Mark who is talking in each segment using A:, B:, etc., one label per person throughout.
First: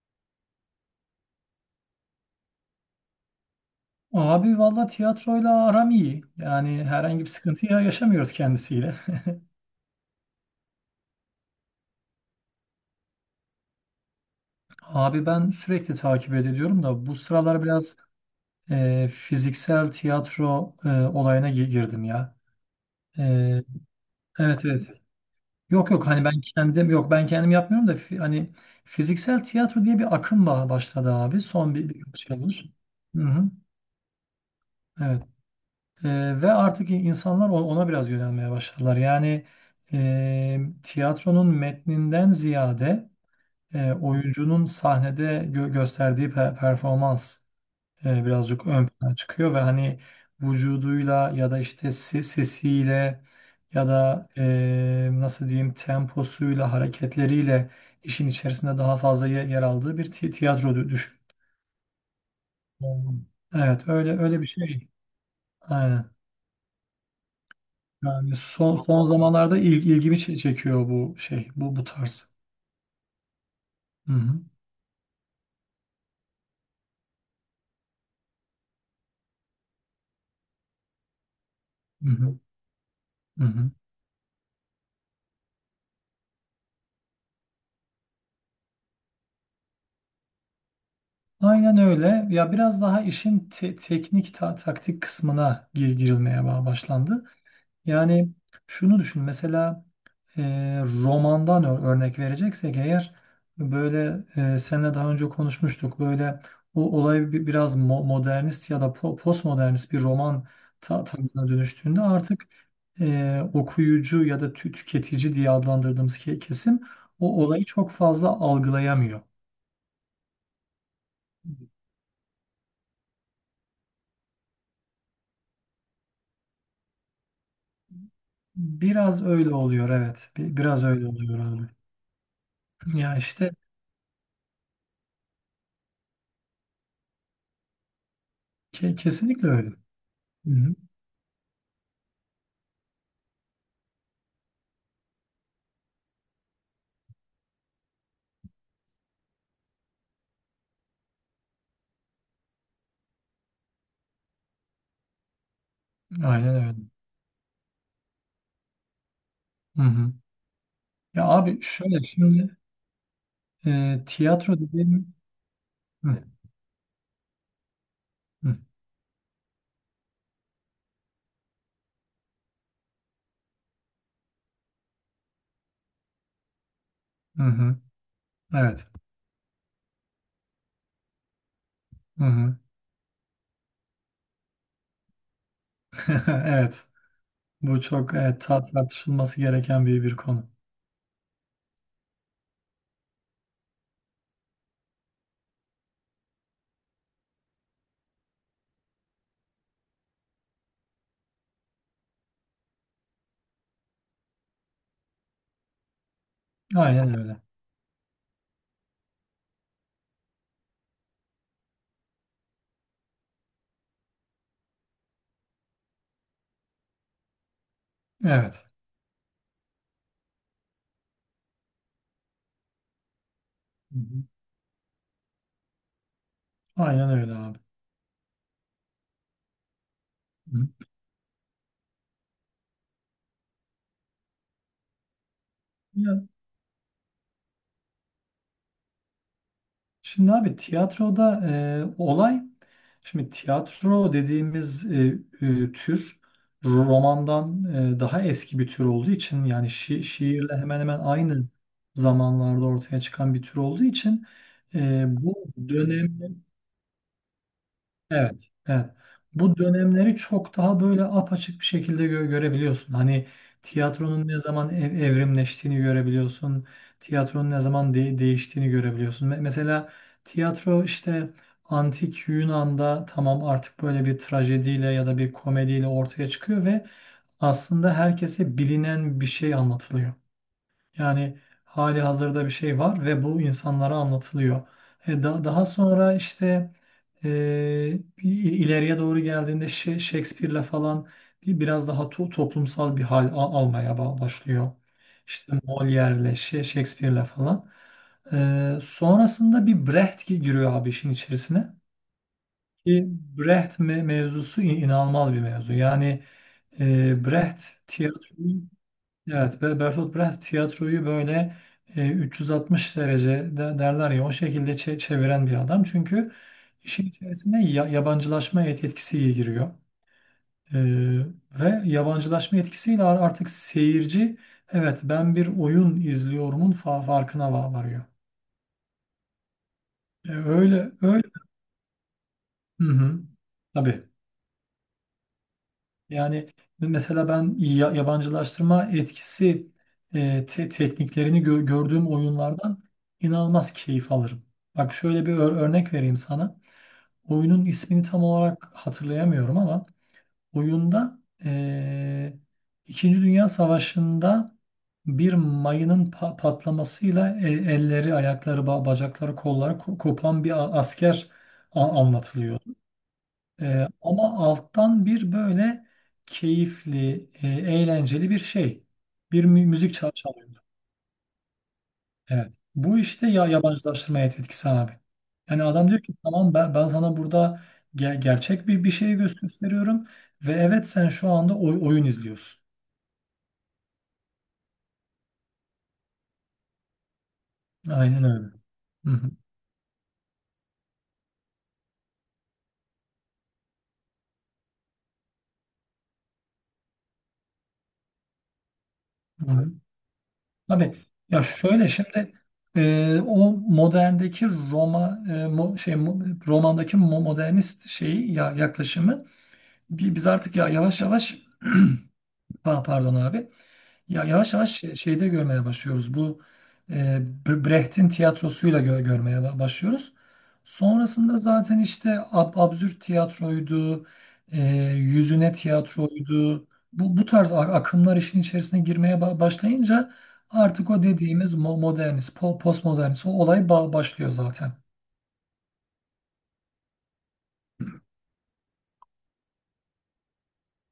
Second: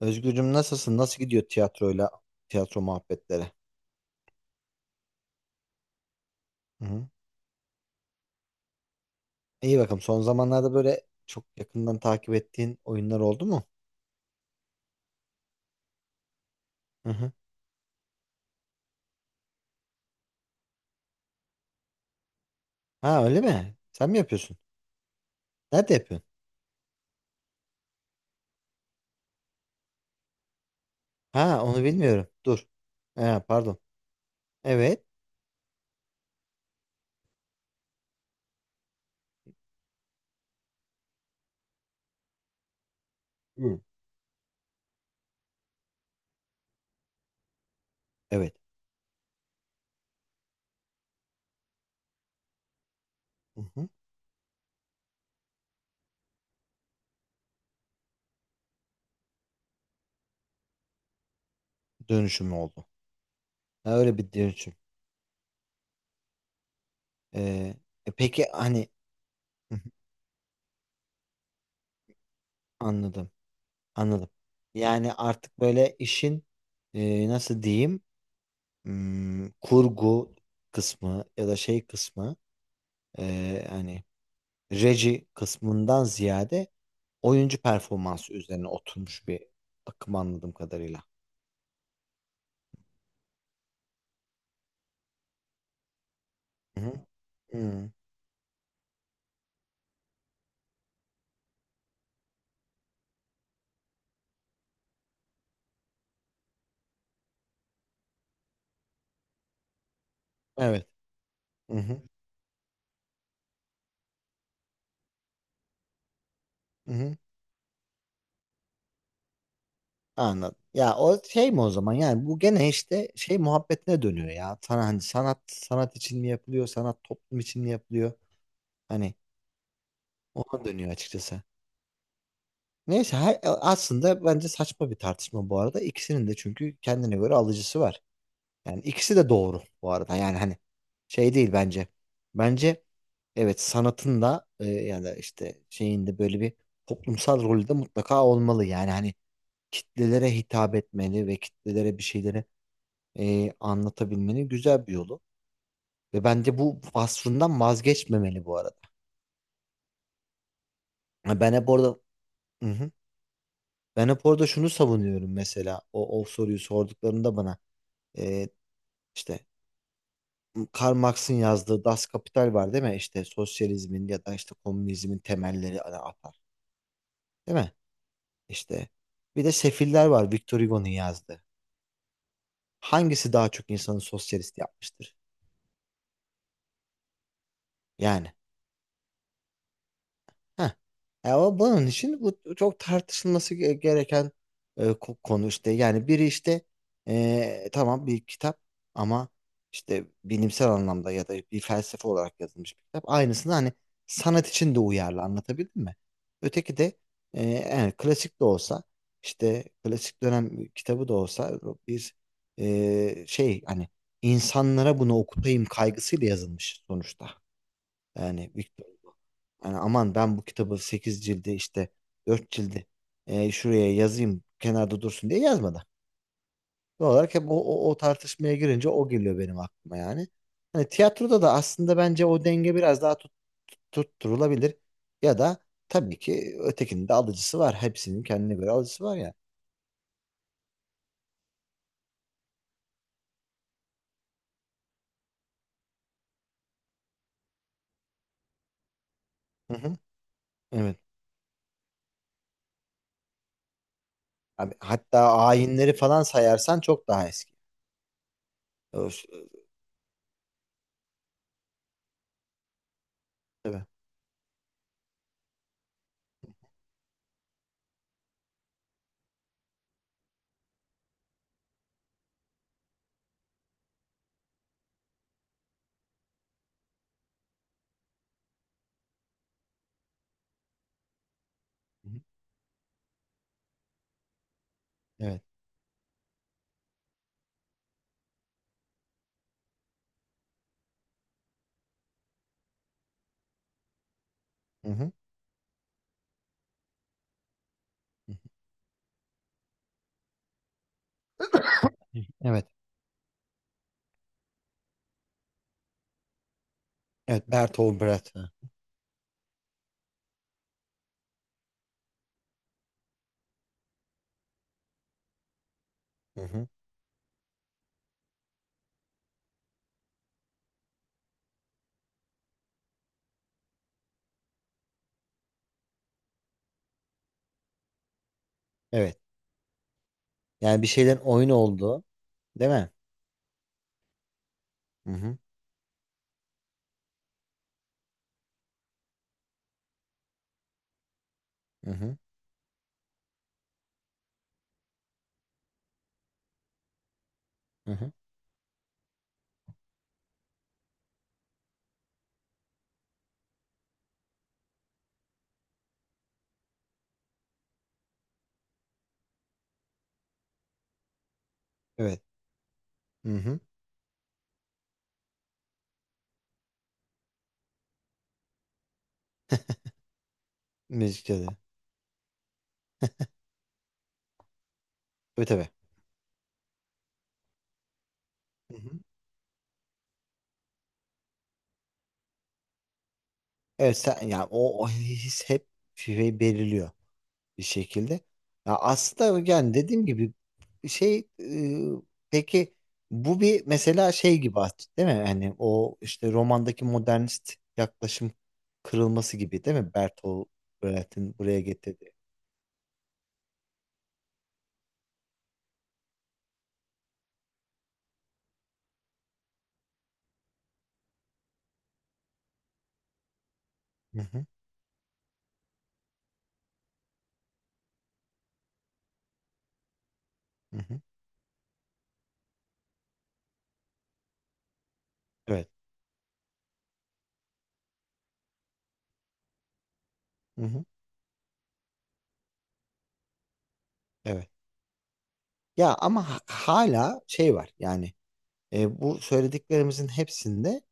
A: Özgürcüm, nasılsın? Nasıl gidiyor tiyatro muhabbetleri?
B: Abi valla tiyatroyla aram iyi.
A: Hı
B: Yani
A: hı.
B: herhangi bir sıkıntı yaşamıyoruz kendisiyle.
A: İyi bakalım. Son zamanlarda böyle çok yakından takip ettiğin oyunlar oldu mu?
B: Abi ben sürekli takip ediyorum da
A: Hı
B: bu
A: hı.
B: sıralar biraz fiziksel tiyatro olayına girdim ya.
A: Ha, öyle
B: E,
A: mi? Sen mi yapıyorsun?
B: evet evet. Yok
A: Nerede
B: yok hani
A: yapıyorsun?
B: ben kendim yok ben kendim yapmıyorum da hani fiziksel tiyatro diye bir akım başladı abi
A: Ha,
B: son
A: onu
B: bir
A: bilmiyorum.
B: birkaç
A: Dur.
B: yıldır. Hı hı,
A: Ha, pardon. Evet.
B: evet. Ve artık insanlar ona biraz yönelmeye başladılar. Yani tiyatronun metninden ziyade
A: Hı.
B: oyuncunun sahnede gösterdiği performans
A: Evet.
B: birazcık ön plana çıkıyor ve hani vücuduyla ya da işte sesiyle
A: Hı
B: ya
A: hı.
B: da nasıl diyeyim temposuyla hareketleriyle işin içerisinde daha fazla yer aldığı bir tiyatro düşün.
A: Dönüşüm oldu.
B: Hmm. Evet
A: Ha, öyle
B: öyle
A: bir
B: öyle bir
A: dönüşüm.
B: şey. Aynen.
A: Ee, e
B: Yani
A: peki
B: son
A: hani
B: son zamanlarda
A: Hı hı.
B: ilgimi çekiyor bu şey bu tarz.
A: Anladım.
B: Hı
A: Anladım.
B: hı.
A: Yani artık böyle işin nasıl diyeyim? Kurgu kısmı ya da şey
B: Hı
A: kısmı,
B: hı. Hı hı.
A: hani reji kısmından ziyade oyuncu performansı üzerine oturmuş bir akım anladığım kadarıyla.
B: Aynen öyle. Ya biraz daha işin teknik taktik kısmına girilmeye
A: Hı hı.
B: başlandı.
A: Hı.
B: Yani şunu düşün mesela e, romandan örnek vereceksek eğer böyle seninle daha önce konuşmuştuk. Böyle o olay biraz modernist ya da postmodernist bir roman
A: Evet.
B: tarzına
A: Hı
B: dönüştüğünde
A: hı.
B: artık okuyucu ya da tüketici diye adlandırdığımız kesim
A: Hı hı.
B: o olayı çok fazla algılayamıyor.
A: Anladım. Ya, o şey mi o zaman, yani bu gene işte şey muhabbetine dönüyor ya. Sana hani sanat sanat için mi yapılıyor, sanat toplum için mi yapılıyor? Hani
B: Biraz öyle oluyor evet.
A: ona
B: Biraz
A: dönüyor
B: öyle oluyor
A: açıkçası.
B: abi.
A: Neyse,
B: Ya işte
A: aslında bence saçma bir tartışma bu arada. İkisinin de çünkü kendine göre alıcısı var. Yani ikisi de
B: kesinlikle
A: doğru
B: öyle.
A: bu arada. Yani hani
B: Hı-hı.
A: şey değil bence. Bence evet, sanatın da, ya da işte şeyin de böyle bir toplumsal rolü de mutlaka olmalı. Yani hani kitlelere hitap etmeli ve kitlelere bir şeyleri anlatabilmenin güzel bir yolu. Ve
B: Aynen
A: bence
B: öyle.
A: bu vasfından vazgeçmemeli bu arada.
B: Hı-hı. Ya
A: Ha, Ben
B: abi
A: hep orada
B: şöyle şimdi
A: Hı hı. Ben hep orada
B: tiyatro
A: şunu
B: dediğim.
A: savunuyorum mesela. O,
B: Hı,
A: o soruyu sorduklarında bana, e,
B: hı,
A: işte Karl Marx'ın yazdığı Das Kapital var değil mi? İşte sosyalizmin ya da işte komünizmin temelleri ana atar.
B: hı
A: Değil mi?
B: hı. Evet.
A: İşte bir de Sefiller var, Victor Hugo'nun yazdığı.
B: Hı-hı.
A: Hangisi daha çok insanı sosyalist yapmıştır?
B: Evet. Bu çok
A: Yani.
B: evet, tartışılması gereken bir konu.
A: Heh. O bunun için bu çok tartışılması gereken konu işte. Yani biri işte, tamam, bir kitap ama işte bilimsel anlamda ya da bir felsefe olarak yazılmış bir kitap. Aynısını hani sanat için de uyarlı anlatabildim mi? Öteki de,
B: Aynen öyle.
A: yani klasik de olsa, işte klasik dönem kitabı da olsa, bir şey, hani insanlara bunu okutayım kaygısıyla yazılmış sonuçta. Yani
B: Evet.
A: Victor Hugo. Yani aman, ben bu kitabı 8 cildi işte 4 cildi şuraya
B: Hı-hı.
A: yazayım, kenarda dursun diye yazmadı.
B: Aynen
A: Doğal olarak
B: öyle
A: hep o,
B: abi.
A: o, o tartışmaya girince o geliyor benim aklıma yani.
B: Hı.
A: Hani tiyatroda da aslında bence o denge biraz daha tutturulabilir. Ya da tabii
B: Ya,
A: ki ötekinin de alıcısı var. Hepsinin kendine göre alıcısı var ya.
B: şimdi abi tiyatroda olay, şimdi tiyatro dediğimiz tür romandan daha eski bir tür olduğu için yani
A: Hı hı.
B: şiirle hemen hemen
A: Evet.
B: aynı zamanlarda ortaya çıkan bir tür olduğu için
A: Abi, hatta
B: bu
A: ayinleri
B: dönem.
A: falan sayarsan çok daha eski.
B: Evet, evet.
A: Ö-
B: Bu dönemleri çok daha böyle apaçık bir şekilde görebiliyorsun. Hani
A: Evet.
B: tiyatronun ne zaman evrimleştiğini görebiliyorsun. Tiyatronun ne zaman değiştiğini görebiliyorsun. Mesela tiyatro işte antik Yunan'da tamam artık böyle bir trajediyle ya da bir komediyle ortaya çıkıyor ve aslında herkese bilinen bir şey anlatılıyor. Yani hali
A: Hı hı.
B: hazırda bir şey var ve bu insanlara anlatılıyor.
A: Evet.
B: Daha sonra işte e, ileriye doğru geldiğinde Shakespeare'le falan biraz daha toplumsal bir hal almaya başlıyor.
A: Hı
B: İşte Molière'le, Shakespeare'le falan.
A: hı.
B: Sonrasında bir Brecht giriyor abi işin içerisine.
A: Hı. Evet.
B: Ki Brecht mevzusu inanılmaz bir mevzu. Yani
A: Evet.
B: Brecht
A: Bertolt Brecht.
B: tiyatroyu. Evet. Bertolt Brecht tiyatroyu böyle 360 derece derler ya o şekilde çeviren bir adam. Çünkü
A: Hı hı.
B: işin içerisine yabancılaşma etkisi giriyor. E, ve yabancılaşma etkisiyle artık seyirci evet ben bir oyun izliyorumun farkına varıyor.
A: Evet.
B: E,
A: Yani bir
B: öyle
A: şeylerin
B: öyle.
A: oyun olduğu, değil
B: Hı
A: mi?
B: hı. Tabii.
A: Hı hı.
B: Yani mesela ben yabancılaştırma etkisi tekniklerini
A: Hı
B: gördüğüm
A: hı.
B: oyunlardan inanılmaz keyif alırım. Bak şöyle bir örnek vereyim sana. Oyunun
A: Hı
B: ismini
A: hı.
B: tam olarak hatırlayamıyorum ama oyunda e, İkinci Dünya Savaşı'nda bir mayının patlamasıyla elleri, ayakları, bacakları, kolları kopan bir asker
A: Evet.
B: anlatılıyor.
A: Hı hı.
B: Ama alttan bir böyle keyifli, eğlenceli bir şey. Bir müzik çalıyordu.
A: Müzikte de.
B: Evet. Bu işte ya yabancılaştırmaya etkisi abi.
A: Tabii,
B: Yani
A: tabii.
B: adam diyor ki tamam ben sana burada gerçek
A: Hı
B: bir,
A: hı.
B: bir şeyi gösteriyorum ve evet sen şu anda oyun izliyorsun.
A: Evet, sen ya, o his hep şey belirliyor bir şekilde.
B: Aynen öyle.
A: Ya,
B: Hı hı.
A: aslında yani dediğim gibi şey, peki bu bir mesela şey gibi aslında, değil mi? Hani o işte romandaki modernist yaklaşım kırılması
B: Hı
A: gibi
B: hı.
A: değil mi? Bertolt
B: Tabii
A: Brecht'in
B: ya
A: buraya
B: şöyle
A: getirdiği.
B: şimdi o moderndeki romandaki modernist şeyi ya yaklaşımı. Biz artık ya yavaş yavaş pardon abi
A: Hı
B: ya
A: hı.
B: yavaş yavaş şeyde görmeye başlıyoruz. Bu e, Brecht'in tiyatrosuyla görmeye başlıyoruz.
A: Hı hı.
B: Sonrasında zaten işte absürt tiyatroydu, e, yüzüne
A: Evet.
B: tiyatroydu. Bu tarz akımlar işin içerisine girmeye başlayınca
A: Hı hı.
B: artık o dediğimiz modernist, postmodernist o olay başlıyor
A: Evet.
B: zaten.
A: Ya ama hala şey var yani, bu söylediklerimizin hepsinde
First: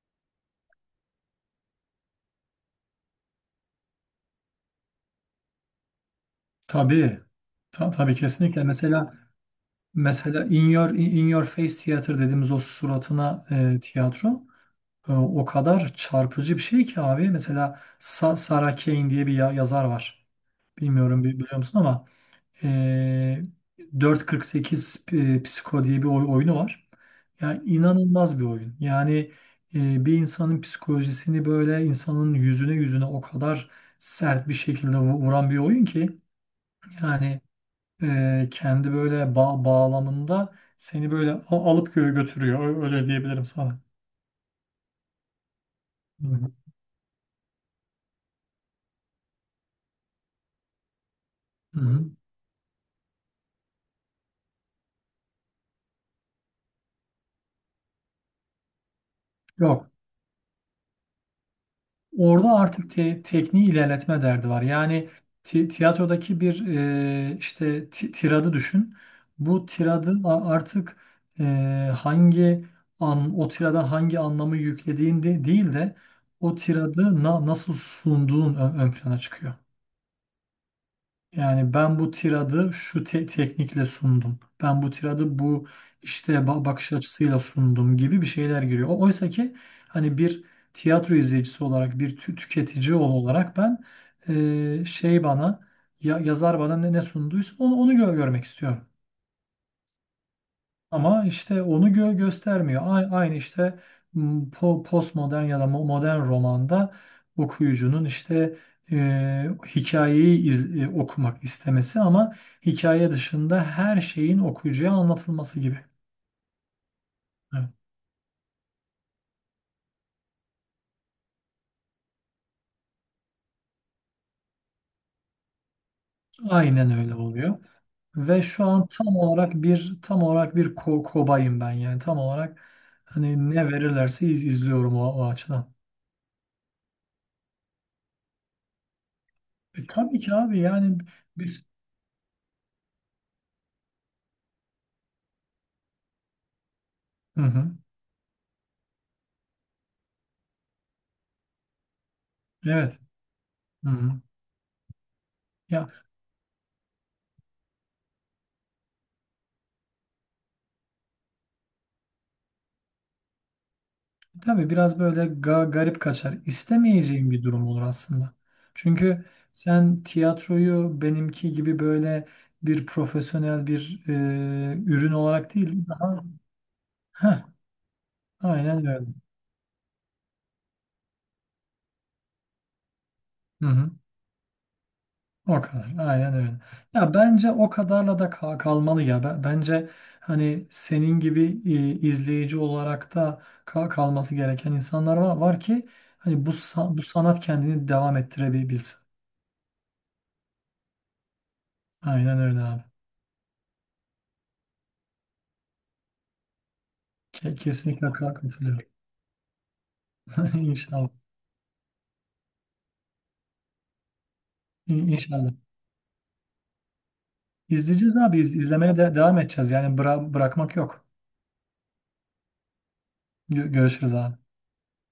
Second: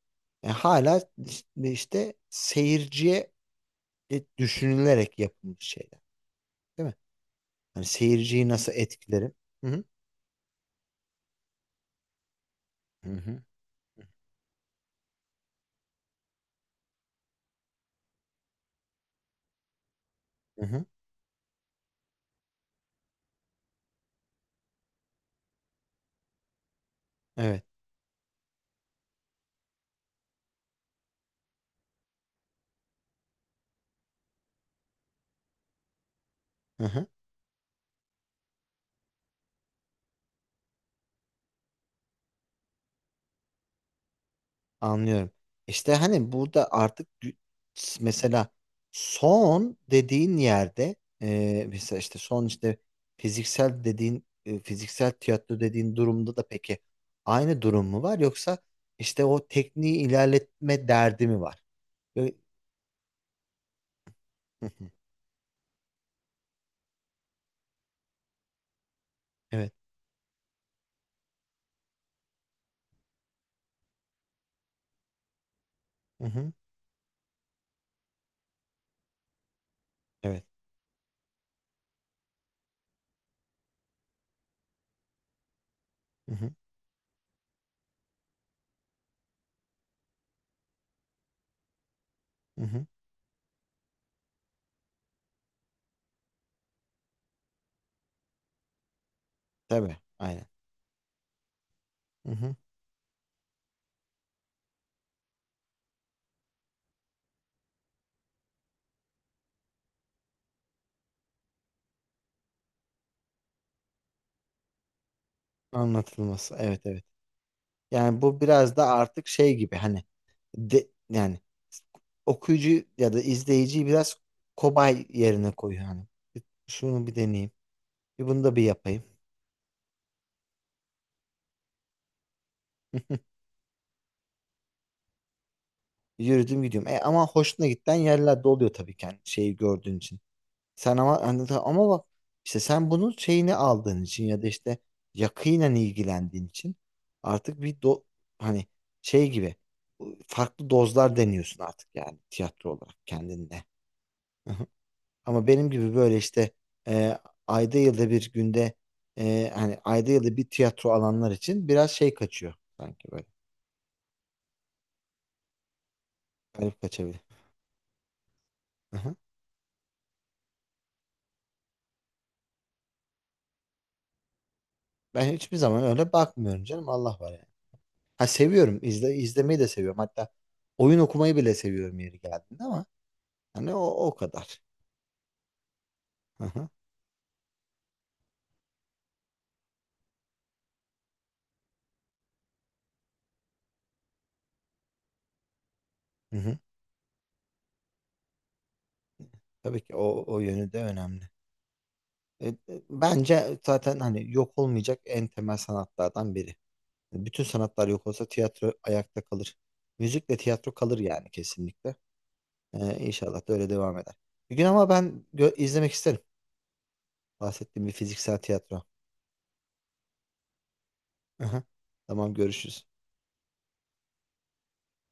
A: hala işte seyirciye düşünülerek yapılmış şeyler. Değil mi?
B: Tabii.
A: Hani
B: Tabii
A: seyirciyi
B: kesinlikle.
A: nasıl
B: Mesela
A: etkilerim? Hı hı.
B: Mesela In Your Face Theater dediğimiz o
A: Hı hı.
B: suratına tiyatro o kadar çarpıcı bir şey ki abi. Mesela Sarah Kane diye bir yazar var.
A: Hı hı.
B: Bilmiyorum biliyor musun ama e, 4.48 Psiko diye bir oyunu var.
A: Evet.
B: Yani inanılmaz bir oyun. Yani bir insanın psikolojisini böyle insanın yüzüne yüzüne o kadar sert bir şekilde vuran bir oyun ki
A: Hı hı.
B: yani kendi böyle bağlamında seni böyle alıp götürüyor. Öyle diyebilirim sana.
A: Anlıyorum. İşte
B: Hı
A: hani
B: hı.
A: burada artık mesela son dediğin yerde,
B: Hı
A: mesela
B: hı.
A: işte son işte fiziksel tiyatro dediğin durumda da peki aynı durum mu var, yoksa işte o
B: Yok.
A: tekniği ilerletme derdi mi var? Böyle-
B: Orada artık tekniği ilerletme derdi var.
A: Hı hı.
B: Yani tiyatrodaki bir işte tiradı düşün. Bu
A: Evet.
B: tiradı artık e, hangi an o tirada hangi anlamı yüklediğin de değil de
A: Hı hı.
B: o tiradı nasıl sunduğun ön plana çıkıyor.
A: Evet.
B: Yani ben bu tiradı şu teknikle sundum. Ben bu tiradı bu işte
A: Hı hı.
B: bakış açısıyla sundum gibi bir şeyler giriyor. Oysa ki hani bir tiyatro izleyicisi olarak, bir
A: Hı hı.
B: tüketici olarak ben şey bana ya, yazar bana ne sunduysa onu görmek istiyorum.
A: Tabii. Aynen.
B: Ama işte onu
A: Hı hı.
B: göstermiyor. Aynı işte m, postmodern ya da modern romanda okuyucunun işte e, hikayeyi okumak istemesi ama hikaye dışında her şeyin okuyucuya anlatılması gibi.
A: Anlatılması. Evet, evet.
B: Evet,
A: Yani bu biraz da artık şey gibi hani, de yani okuyucu ya da izleyiciyi biraz kobay yerine koyuyor hani.
B: aynen
A: Şunu
B: öyle
A: bir deneyeyim.
B: oluyor.
A: Bir
B: Ve
A: bunu da bir
B: şu an
A: yapayım.
B: tam olarak bir kobayım ben yani tam olarak hani ne verirlerse izliyorum o açıdan.
A: Yürüdüm gidiyorum. Ama hoşuna giden yerler de oluyor tabii ki, hani şeyi gördüğün
B: Tabii
A: için.
B: ki abi
A: Sen
B: yani
A: ama hani
B: biz.
A: ama bak, işte sen bunun şeyini aldığın için ya da işte yakinen ilgilendiğin için
B: Hı
A: artık
B: hı,
A: bir do hani şey gibi farklı dozlar deniyorsun artık, yani tiyatro olarak
B: evet.
A: kendinde.
B: Hı hı.
A: Ama benim
B: Ya,
A: gibi böyle işte, e, ayda yılda bir günde hani ayda yılda bir tiyatro alanlar için biraz şey kaçıyor sanki böyle.
B: tabii biraz böyle garip kaçar.
A: Garip kaçabilir.
B: İstemeyeceğim bir durum olur aslında.
A: Aha.
B: Çünkü sen tiyatroyu benimki gibi böyle bir profesyonel bir ürün
A: Ben
B: olarak
A: hiçbir zaman
B: değil
A: öyle
B: daha.
A: bakmıyorum canım, Allah var yani.
B: Heh,
A: Ha, seviyorum,
B: aynen öyle.
A: izlemeyi de seviyorum, hatta oyun okumayı bile seviyorum yeri geldiğinde, ama
B: Hı
A: hani
B: hı.
A: o kadar.
B: O kadar. Aynen öyle.
A: Aha.
B: Ya bence o kadarla da kalmalı ya. Bence hani senin gibi izleyici olarak da kalması gereken insanlar var ki
A: Hı
B: hani
A: hı.
B: bu sanat kendini devam ettirebilsin.
A: Tabii ki o yönü de önemli.
B: Aynen
A: E, e,
B: öyle abi.
A: Bence zaten hani yok olmayacak en temel sanatlardan biri. Bütün sanatlar
B: Kesinlikle
A: yok olsa
B: haklı
A: tiyatro
B: katılıyorum.
A: ayakta kalır. Müzikle tiyatro kalır
B: İnşallah.
A: yani, kesinlikle. İnşallah da öyle devam eder. Bir gün ama ben
B: İnşallah.
A: izlemek isterim. Bahsettiğim bir
B: İzleyeceğiz
A: fiziksel
B: abi. İz-
A: tiyatro.
B: izlemeye de devam edeceğiz. Yani bırakmak yok.
A: Aha. Tamam, görüşürüz.
B: Görüşürüz abi.